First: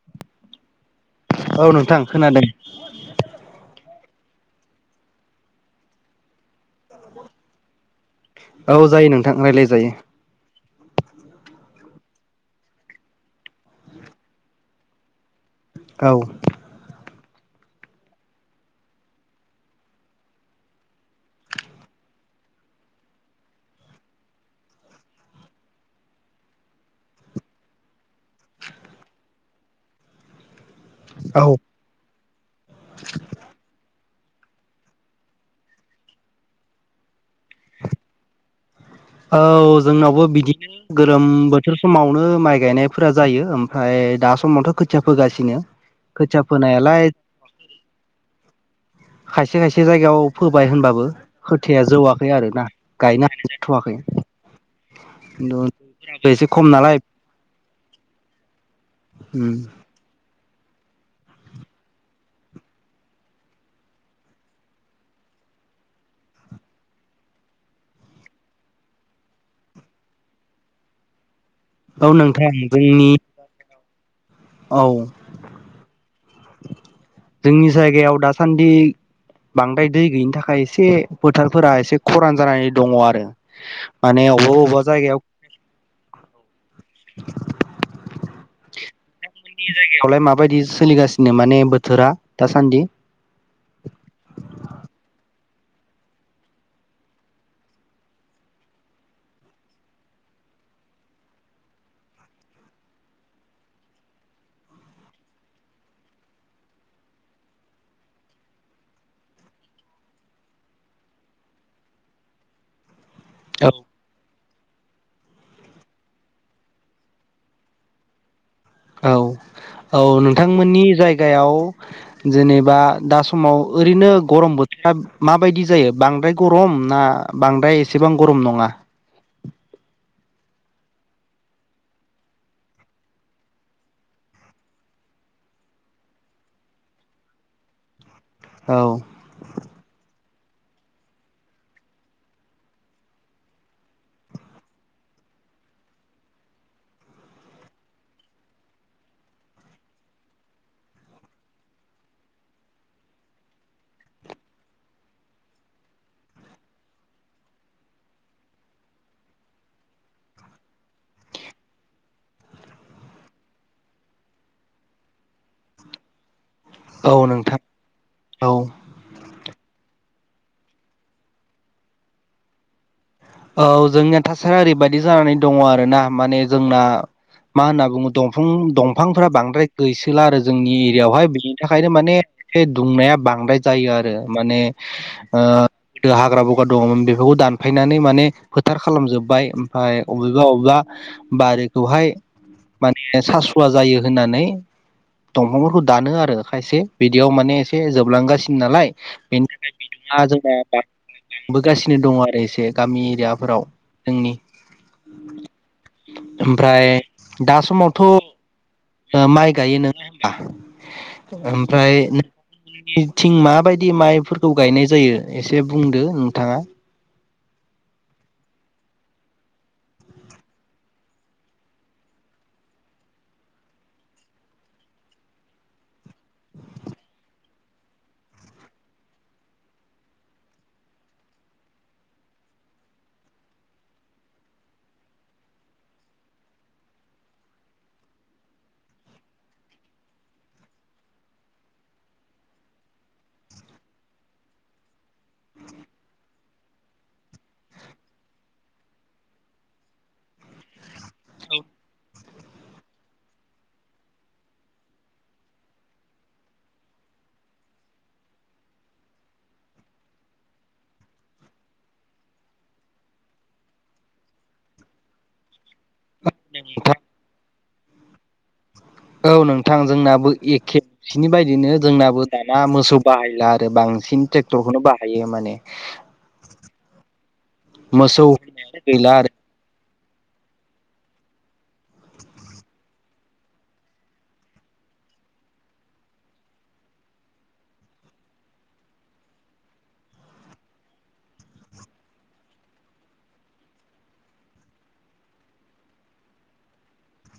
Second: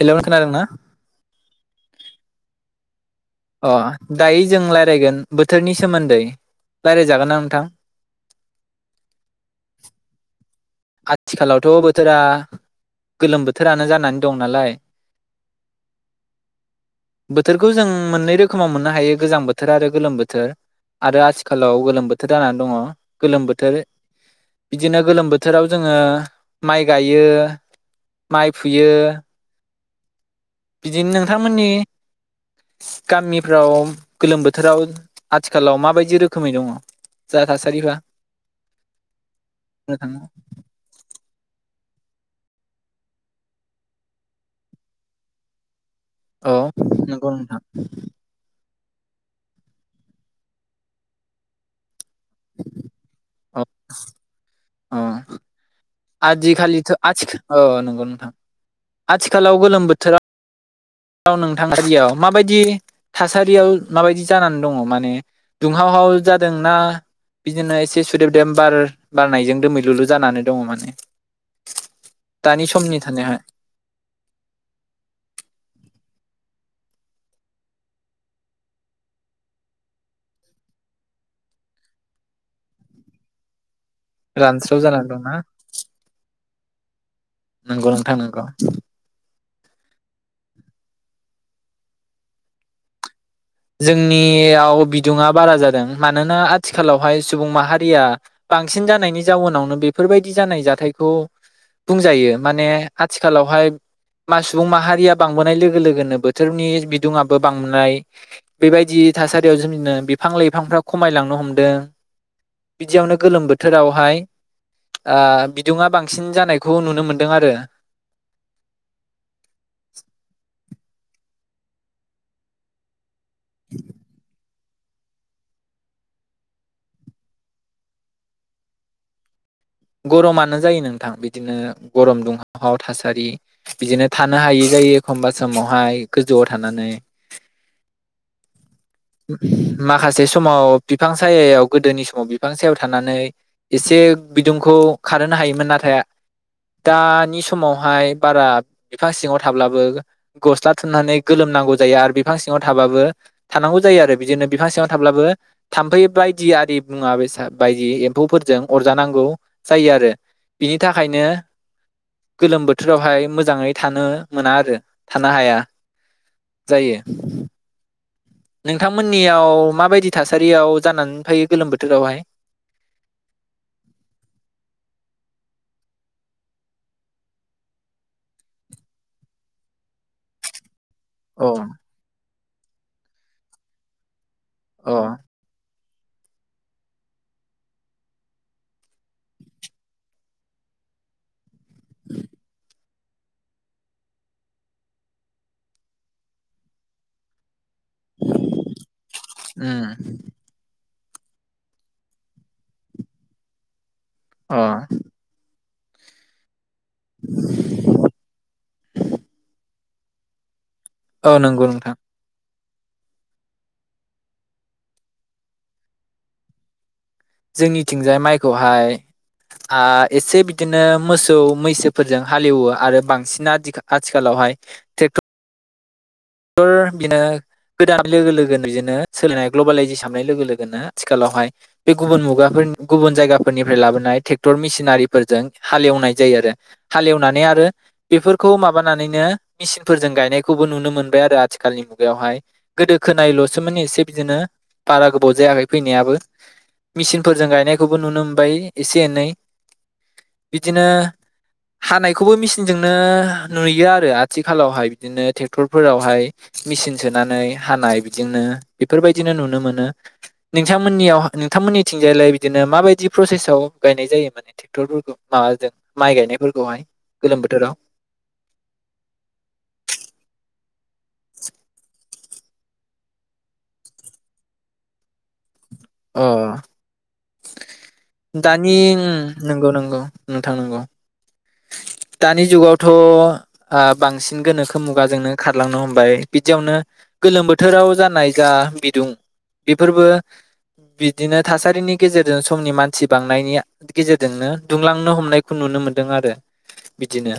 Hello खोनादोंना औ नोंथां खोनादों। [inaudible] अ दायो जों रायलायगोन बोथोरनि सोमोन्दै रायलाय जागोन ना नोंथां? औ जायो नोंथां रायलायजायो आथिखालावथ' बोथोरा गोलोम बोथोरानो जानानै दं नालाय। औ बोथोरखौ जों मोननै रोखोमाव मोननो हायो गोजां बोथोर आरो गोलोम बोथोर आरो आथिखालाव गोलोम बोथोर जानानै दङ गोलोम बोथोर बिदिनो गोलोम बो थोराव जोङो माइ गायो माइ फुयो। बिदिनो औ नोंथांमोननि गामिफ्राव गोलोम बोथोराव आथिखालाव माबायदि रोखोमै दङ जा थासारिफ्रा? औ बुंनो थाङो जोंनावबो बिदिनो गोरोम बो थोर समावनो माइ गायनायफोरा जायो ओमफाय दा समावथ' खोथिया फोगासिनो। खोथिया औ फोनायालाय नोंगौ नोंथां खायसे खायसे जायगायाव फोबाय होनबाबो खोथाया जौआ खै आरो ना गायनो हा औ जाथ'वाखै किन्तु आदिखालिथ' आथिख अ नंगौ नोंथां ।आथिखालाव गोलोम बोथोरा औ नोंथां [unintelligible] माबायदि थासारियाव माबायदि जानानै दङ माने दुंहावहाव जादोंना बिदिनो एसे सुदेब देम बार बारनायजों दोमैलुलु जानानै दङ माने? औ नोंथां दानि समनि जोंनि थानायावहाय औ जोंनि जायगायाव दासान्दि बांद्राय दै गैयिनि थाखाय एसे फोथारफोरा एसे खरान जानानै दङ आरो। माने अबावबा रानस्राव अबावबा जानानै जायगायाव नोंगौ नोंथां नोंगौ। नि जायगायावलाय माबायदि सोलिगासिनो माने बोथोरा दासान्दि? जोंनियाव बिदुङा बारा जादों मानोना आथिखालावहाय सुबुं माहारिया बांसिन जानायनि जाउनावनो बेफोरबायदि जानाय जाथायखौ बुंजायो माने आथिखालावहाय मा सुबुं माहारिया बांबोनाय लोगो लोगोनो बोथोरनि बिदुङआ बो बांनाय बेबायदि थासारियाव जोंनो बिफां लाइफांफ्रा खमायलांनो हमदों बिदियावनो गोलोम औ बोथोरावहाय ओ बिदुङा बांसिन जानायखौ नुनो मोनदों आरो। औ औ नोंथांमोननि जायगायाव जेनेबा दा समाव ओरैनो गरम बो माबायदि जायो बांद्राय गरम ना बांद्राय एसेबां गरम नङा? गरमानो जायो नोंथां बिदिनो गरम दुंहाव हाव थासारि बिदिनो थानो हायै जायो एखमबा समावहाय गोजौआव थानानै औ माखासे स समाव बिफां सायाव गोदोनि समाव बिफां सायाव थानानै एसे बिदुंखौ खारहोनो हायोमोन नाथाय दानि समावहाय बारा बिफां सिङाव थाब्लाबो गस्ला थुननानै गोलोमनांगौ जायो आरो बिफां सिङाव थाबाबो थानांगौ जायो आरो बिदिनो बिफां सिङाव थाब्लाबो थाम्फै बायदि आरि मुवा बेसा बायदि एम्फौफोरजों अरजानां गौ जायो आरो बिनि थाखायनो गोलोम बोथोरावहाय मोजाङै थानो मोना आरो थानो हाया। जायो औ नोंथां औ नोंथांमोननियाव माबायदि थासारियाव जानानै फैयो गोलोम बोथोरावहाय? औ जोंनिया थासारिया ओरैबायददि जानानै दङ आरोना माने जोंना मा होनना बुङो दंफां दंफांफोरा बांद्राय गैसोला आरो जोंनि बेवहाय अ बिनि थाखायनो माने बे दुंनाया बांद्राय जायो आरो माने अ ओ गोदो हाग्रा बंग्रा दङमोन बेफोरखौ दानफायनानै माने फोथार खालाम जोबबाय ओमफ्राय बबेबा बबेबा बरि बेवहाय माने सासुवा जायो होननानै दंफांफोरखौ दानो आरो खायसे बिदियाव माने एसे जोबलांगासिनो नालाय बेनिफ्राय [inaudible] उम बिदुंङा जोंना बां बोगासिनो दङो आरो एसे गामि एरियाफोराव जोंनि अ [unintelligible] ओमफ्राय दा समावथ माइ गायो नंङा औ होनबा नंगौ नोंथां ओमफ्राय [unintelligible] थिं माबायदि माइफोरखौ गायनाय जायो एसे बुंदो नोंथाङा जोंनिथिंजाय माइखौहाय आ एसे बिदिनो मोसौ मैसोफोरजों हालेवो आरो बांसिन आथिखालावहाय ट्रेक्टर [unintelligible] बिनो गोदान लोगो लोगोनो बिदिनो सोललिनाय ग्लबेलायजेस हाबनाय लोगो लोगोनो आथिखालावहाय बे गुबुन मुगाफोर गुबुन जायगाफोरनिफ्राय लाबोनाय ट्रेक्टर मेसिनारिफोरजों हालेवनाय जायो आरो हालेवनानै आरो बेफोरखौ माबानानैनो मेसिनफोरजों गायनायखौबो नुनो मोन बाय आरो आथिखालनि मुगायावहाय गोदो खोनायल'सो माने एसे बिदिनो बारा गोबाव जायाखै फैनायाबो मिसिनफोरजों गायनायखौबो नुनो मोनबाय एसे एनै बिदिनो हानाय खौबो मिसिनजोंनो नुयो आरो आथिखालावहाय बिदिनो ट्रेक्टर फोरावहाय मेचिन सोनानै हानाय बिदिनो बेफोरबायदिनो नुनो मोनो नोंथांमोननियाव नोंथांमोननिथिंजायलाय बिदिनो माबायदि प्रसेसआव गायनाय जायो माने ट्रेक्टरफोरखौ माबाजों माइ गायनायफोरखौहाय नोंथां गोलोम बोथोराव औ नोंथांजोंनाबो एखे बिनि बायदिनो जोंनाबो दाना मोसौ बाहायला आरो बांसिन ट्रेक्टरखौनो बाहायो माने अ मोसौ दानि होननायानो गैला आरो नंगौ नंगौ नोंथां नंगौ दानि जुगावथ' ओ बांसिन गोनोखो मुगाजोंनो खारलांनो हमबाय बिदियावनो गोलोम बोथोराव जानाय जा बिदुं बेफोरबो बिदिनो थासारिनि गेजेरजों समनि मानसि बांनायनि गेजेरजोंनो दुंलांनो हमनायखौ नुनो मोनदों आरो बिदिनो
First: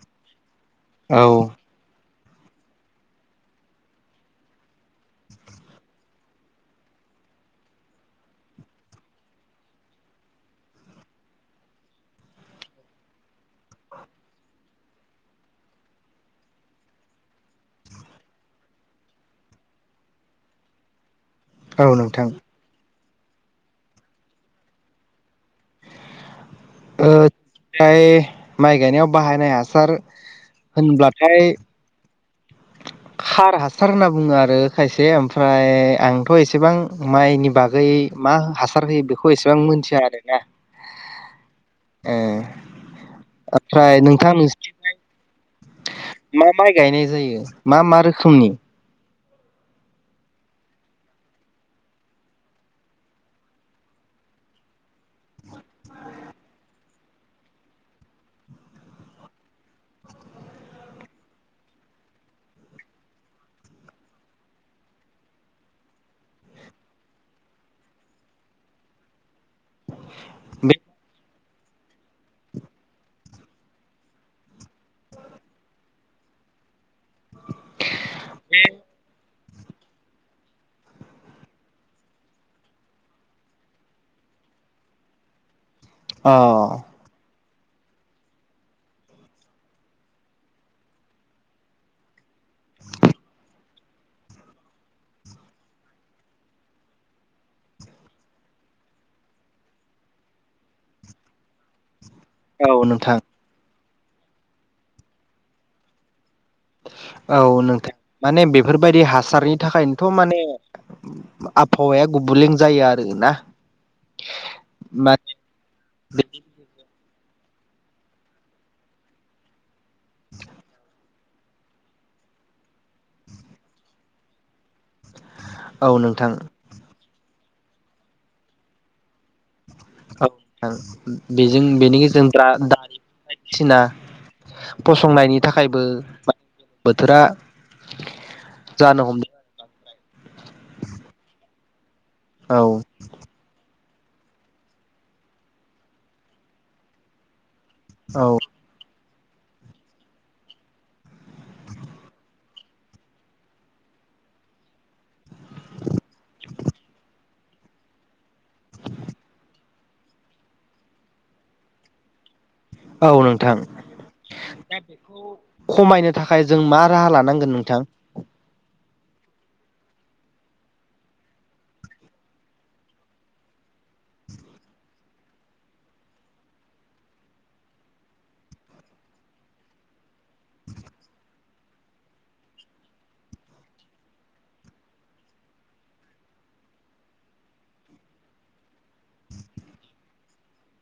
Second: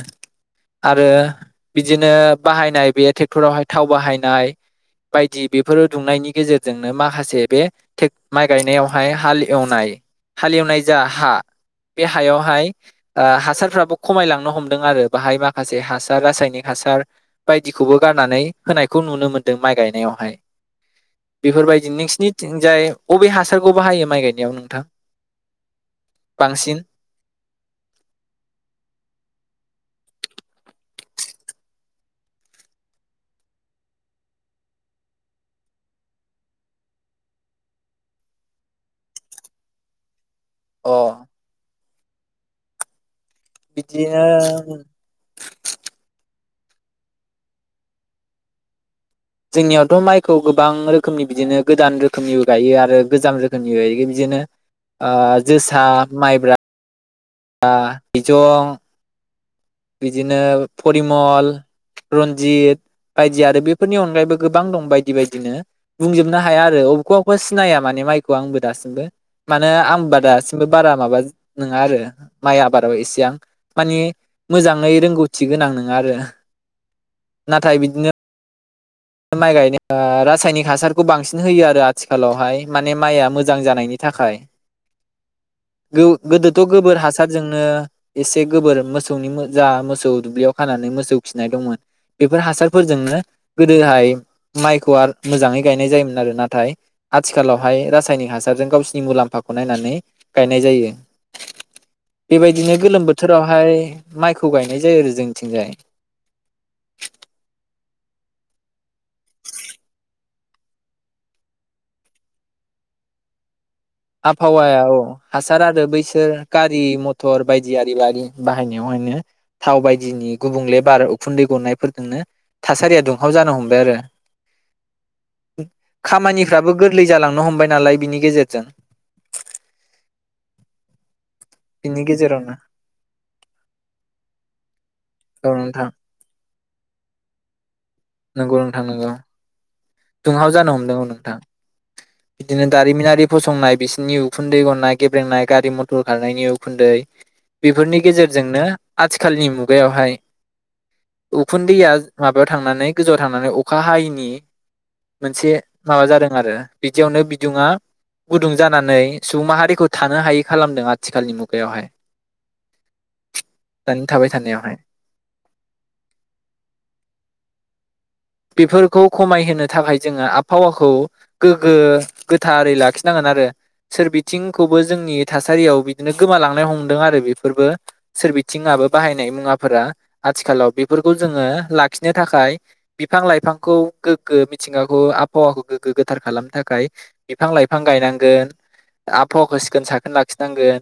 आरो औ बिदिनो बाहायनाय बे ट्रेक्टरावहाय थाव बाहायनाय बायदि बेफोर दुंनायनि गेजेरजोंनो माखासे बे थेग माइ गायनायावहाय हाल एवनाय हाल एवनाय जा हा बे हायावहाय हासारफ्राबो खमायलांनो हमदों आरो बाहाय माखासे हासार रासायनिक हासार बायदिखौबो गारनानै होनायखौ नुनो मोनदों माइ गायनायावहाय औ बेफोरबायदि नोंथां नोंसिरनिथिंजाय बबे हासारखौ बाहायो माइ गायनायाव नोंथां? बांसिन ओ फ्राय माइ गायनायाव बाहायनाय हासार होनब्लाथाय खार हासार होनना बुङो आरो खायसे ओमफ्राय आंथ' एसेबां माइनि बागै मा हासार होयो बेखौ एसेबां मिथिया आरोना । अ ए ओमफ्राय नोंथां नोंसि बिदिनो मा माइ गायनाय जायो मा मा रोखोमनि? जोंनियावथ' माइखौ गोबां रोखोमनि बिदिनो गोदान रोखोमनि गायो आरो गोजाम रोखोमनि गायो बिदिनो ओ जोसा माइब्रा आ जं बिदिनो परिमल, रन्जित बायदि आरो बेफोरनि अनगायैबो गोबां दं बायदि बायदिनो बुंजोबनो हाया आरो अबेखौबा अबेखौबा सिनाया माने माइखौ आंबो दासिमबो। माने आंबा दासिमबो बे बारा माबा नङा आरो माइ आबादाव एसेबां माने मोजाङै रोंगौथि गोनां नोङा आरो। नाथाय बिदिनो माइ गायनो रासायनिक हासारखौ बांसिन होयो आरो आथिखालावहाय माने माइआ मोजां जानायनि थाखाय। गो अ गोदोथ' गोबोर हासार जोंनो एसे गोबोर मोसौनि जा मोसौ दुब्लियाव खानानै मोसौ खिनाय दंमोन बेफोर हासारफोरजोंनो दोहाय माइखौ मोजाङै गायनाय जायोमोन आरो नाथाय आथिखालावहाय रासायनिक हासारजों गावसिरनि मुलाम्फाखौ नायनानै गायनाय जायो। बेबायदिनो औ गोलोम नोंथां बोथोरावहाय माइखौ गायनाय जायो आरो जोंथिंजाय। औ नोंथां माने बेफोरबायदि हासारनि थाखायनोथ' माने आबहावाया गुबलें जायो आरोना। आबहावाया औ माने हासार आरो बैसोर गारि मथर टर बायदि आरि बारि बाहायनायावहायनो थाव बायदिनि गुबुंले बार उखुन्दै गनायफोरजोंनो थासारिया दुंहाव जानो हमबाय आरो औ नोंथां खामानिफ्राबो गो लै जालांनो हमबाय नालाय बिनि गेजेरजों औ बेजों बेनि बिनि गेजेरजों दा गेजेरावनो दानि बायदिसिना फसंनायनि औ थाखायबो नोंथां म बोथोरा जानो हमदों आरो। दुंंहाव जानो हमदों औ नोंथां। औ बिदिनो दारिमिनारि फसंनाय बिसोर नि उखुन्दै गननाय गेब्रेंनाय गारि-मथर खारनायनि उखुन्दै बेफोरनि औ गेजेरजोंनो आथिखालनि मुगायावहाय उखुन्दैया माबायाव थांनानै गोजौआव थांनानै अखा हायैनि मोनसे माबा जादों आरो बिदियावनो दिङा‌ गुदुं जानानै सुबुं माहारिखौ थानो हायै खालामदों आथिखालनि मुगायावहाय औ नोंथां दानि थाबाय थानायावहाय दा बेखौ खमायनो थाखाय जों मा राहा लानांगोन नोंथां? बेफोरखौ खमायहोनो थाखाय जोङो आबहावाखौ गोग्गो गोथारै लाखिनांगोन आरो सोरबिथिंखौबो जोंनि थासारियाव बिदिनो गोमालांनो हमदों आरो बेफोरबो सोरबिथिंयाबो बाहायनाय मुवाफोरा आथिखालाव बेफोरखौ जोङो लाखिनो थाखाय बिफां-लाइफांखौ गोग्गो मिथिंगाखौ आबहावाखौ गोग्गो गोथार खालामनो थाखाय बिफां-लाइफां गायनांगोन आबहावाखौ सिखोन-साखोन लाखिनांगोन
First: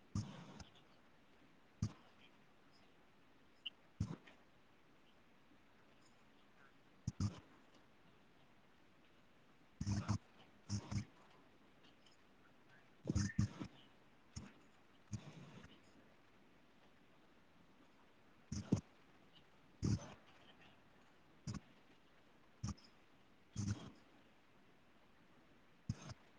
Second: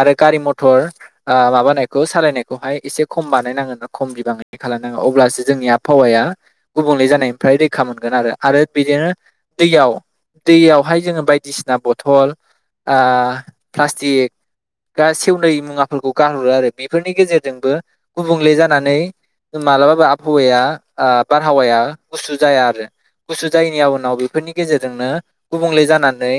आरो गारि-मथर आ माबानायखौ सालायनायखौहाय एसे खम बानायनांगोन खम बिबाङै खालामनांगोन अब्लासो जोंनि आबहावाया गुबुंले जानायनिफ्राय रैखा मोनगोन आरो आरो बिदिनो दैयाव दैयावहाय जोङो बायदिसि ना बथल आ प्लास्टिक दा सेवनै मुवाफोरखौ गारहरो आरो बेफोरनि गेजेरजोंबो गुबुंले जानानै मालाबाबो आबहावाया ओ बारहावाया गुसु जाया आरो गुसु जायैनि उनाव बेफोरनि गेजेरजोंनो गुबुंले जानानै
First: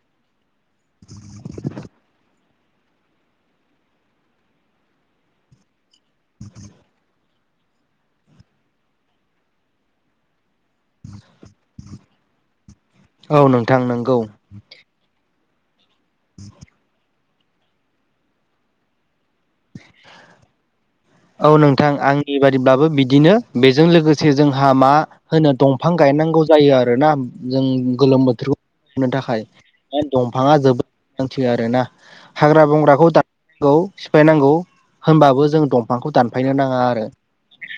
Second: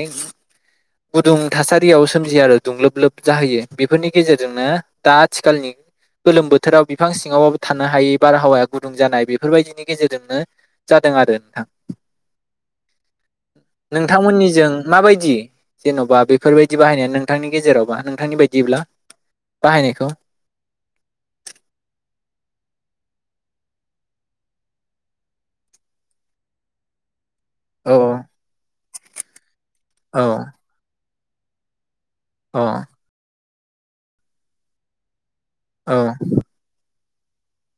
गुदुं थासारियाव सोमजियो आरो दुंलोब लोब जाहोयो बेफोरनि गेजेरजोंनो दा आथिखालनि गोलोम बोथोराव बिफां सिङावबाबो थानो हायै बारहावाया गुदुं जानाय बे बेफोरबायदिनि गेजेरजोंनो जादों आरो नोंथां औ नोंथां नंगौ नोंथांमोननिजों माबायदि? जेन'बा बेफोरबायदि बाहायनाय नों नोंथांनि गेजेरावबा नोंथांनि बायदिब्ला बाहायनायखौ औ नोंथां आंनि बादिब्लाबो बिदिनो बेजों लोगोसे जोंहा मा होनो दंफां गायनांगौ जायो आरोना। जों औ गोलोम बोथोरखौ थाखाय औ दंफाङा जोबोद हांथियो आरो ना। हाग्रा औ बंग्राखौ दा औ सिफायनांगौ होनबाबो जों दं औ बिफांखौ दानफायनो नाङा आरो।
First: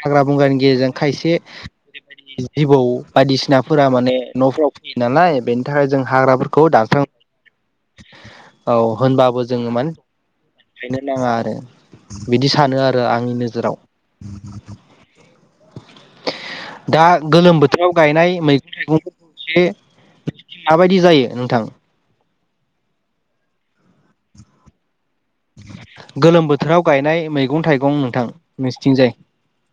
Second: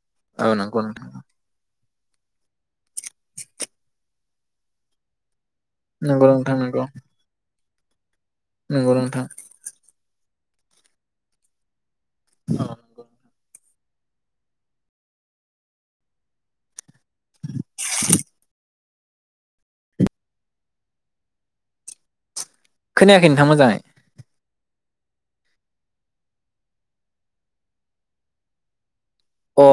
हाग्रा औ बंग्रानि नंगौ गेजेरजों नोंथां खायसे बेबायदि जिबौ बायदिसिनाफोरा माने न'फोराव फैयो नालाय बेन थाहाय जों नंगौ नोंथां हाग्राफोरखौ नंगौ दानमस्रं औ नंगौ नोंथां होनबाबो जोङो मान थायनो नाङा आरो बिदि सानो आत नेजेराव दा गोलोम बोथोराव गायनाय मैगुं से माबायदि जायो नोंथां? खोनायाखै नोंथां मोजाङै। गोलोम बोथोराव गायनाय मैगं थाइगं नोंथां नोंसिथिंजाय अ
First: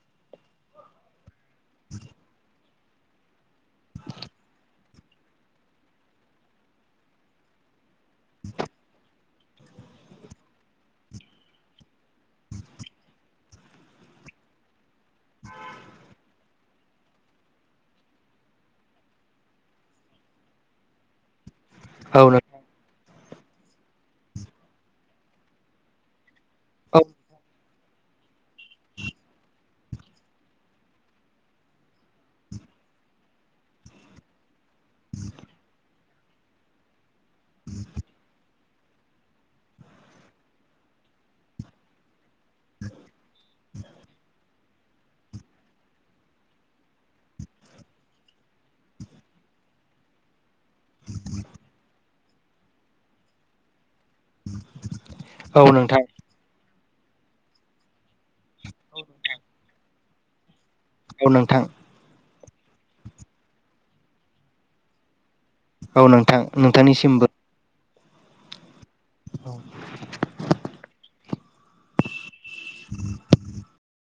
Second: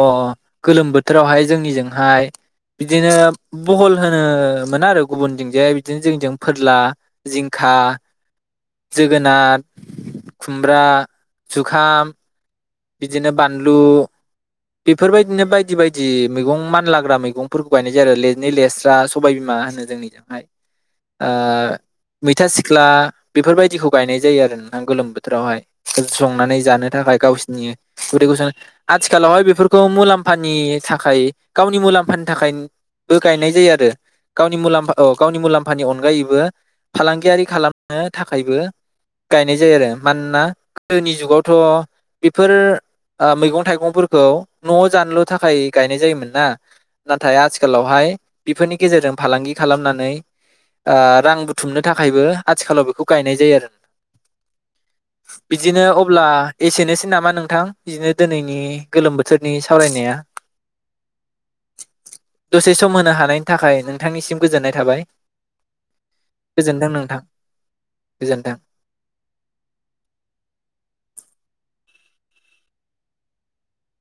गोलोम बोथोरावहाय जोंनिजोंहाय बिदिनो बहल होनोमोन आरो गुबुनजोंजाय बिदिनो जोंजों फोरला जिंखा जोगोनार खुमब्रा जुखाम बिदिनो बानलु बेफोरबायदिनो बायदि बायदि मैगं मानलाग्रा मैगंफोरखौ गायनाय जायो आरो लेनि लेस्रा सबायबिमा होनो जोंनिजोंहाय। औ नों मैथा सिख्ला बेफोरबायदिखौ गायनाय जायो आरो नों गोलोम बोथोरावहाय संनानै जानो औ थाखाय गावसिनि नुयो गुदैखौ आथिखालावहाय बेफोरखौ मुलाम्फानि थाखाय गावनि मुलाम्फानि थाखायबो गायनाय जायो आरो गावनि मुलामफा गावनि मुलाम्फानि अनगायैबो फालांगियारि खालामनो थाखायबो गायनाय जायो आरो मानोना गोदोनि जुगावथ' बेफोर मैगं-थाइगंफोरखौ न'आव जानल' थाखाय गायनाय जायोमोन ना नाथाय आथिखालावहाय बेफोरनि गेजेरजों फालांगि खालामनानै ओ रां बुथुमनो थाखाय थाखायबो आथिखालाव बेखौ गायनाय जायो आरो औ बिदिनो नोंथां अब्ला एसेनोसो नामा नोंथां बिदिनो दिनै नि गोलोम बोथोरनि सावरायनाया औ नोंथां। दसे सम होनो हानायनि थाखाय नोंथांनिसिम गोजोननाय थाबाय। औ नोंथां गोजोनथों नोंथां नोंथांनिसिमबो। गोजोनथों। औ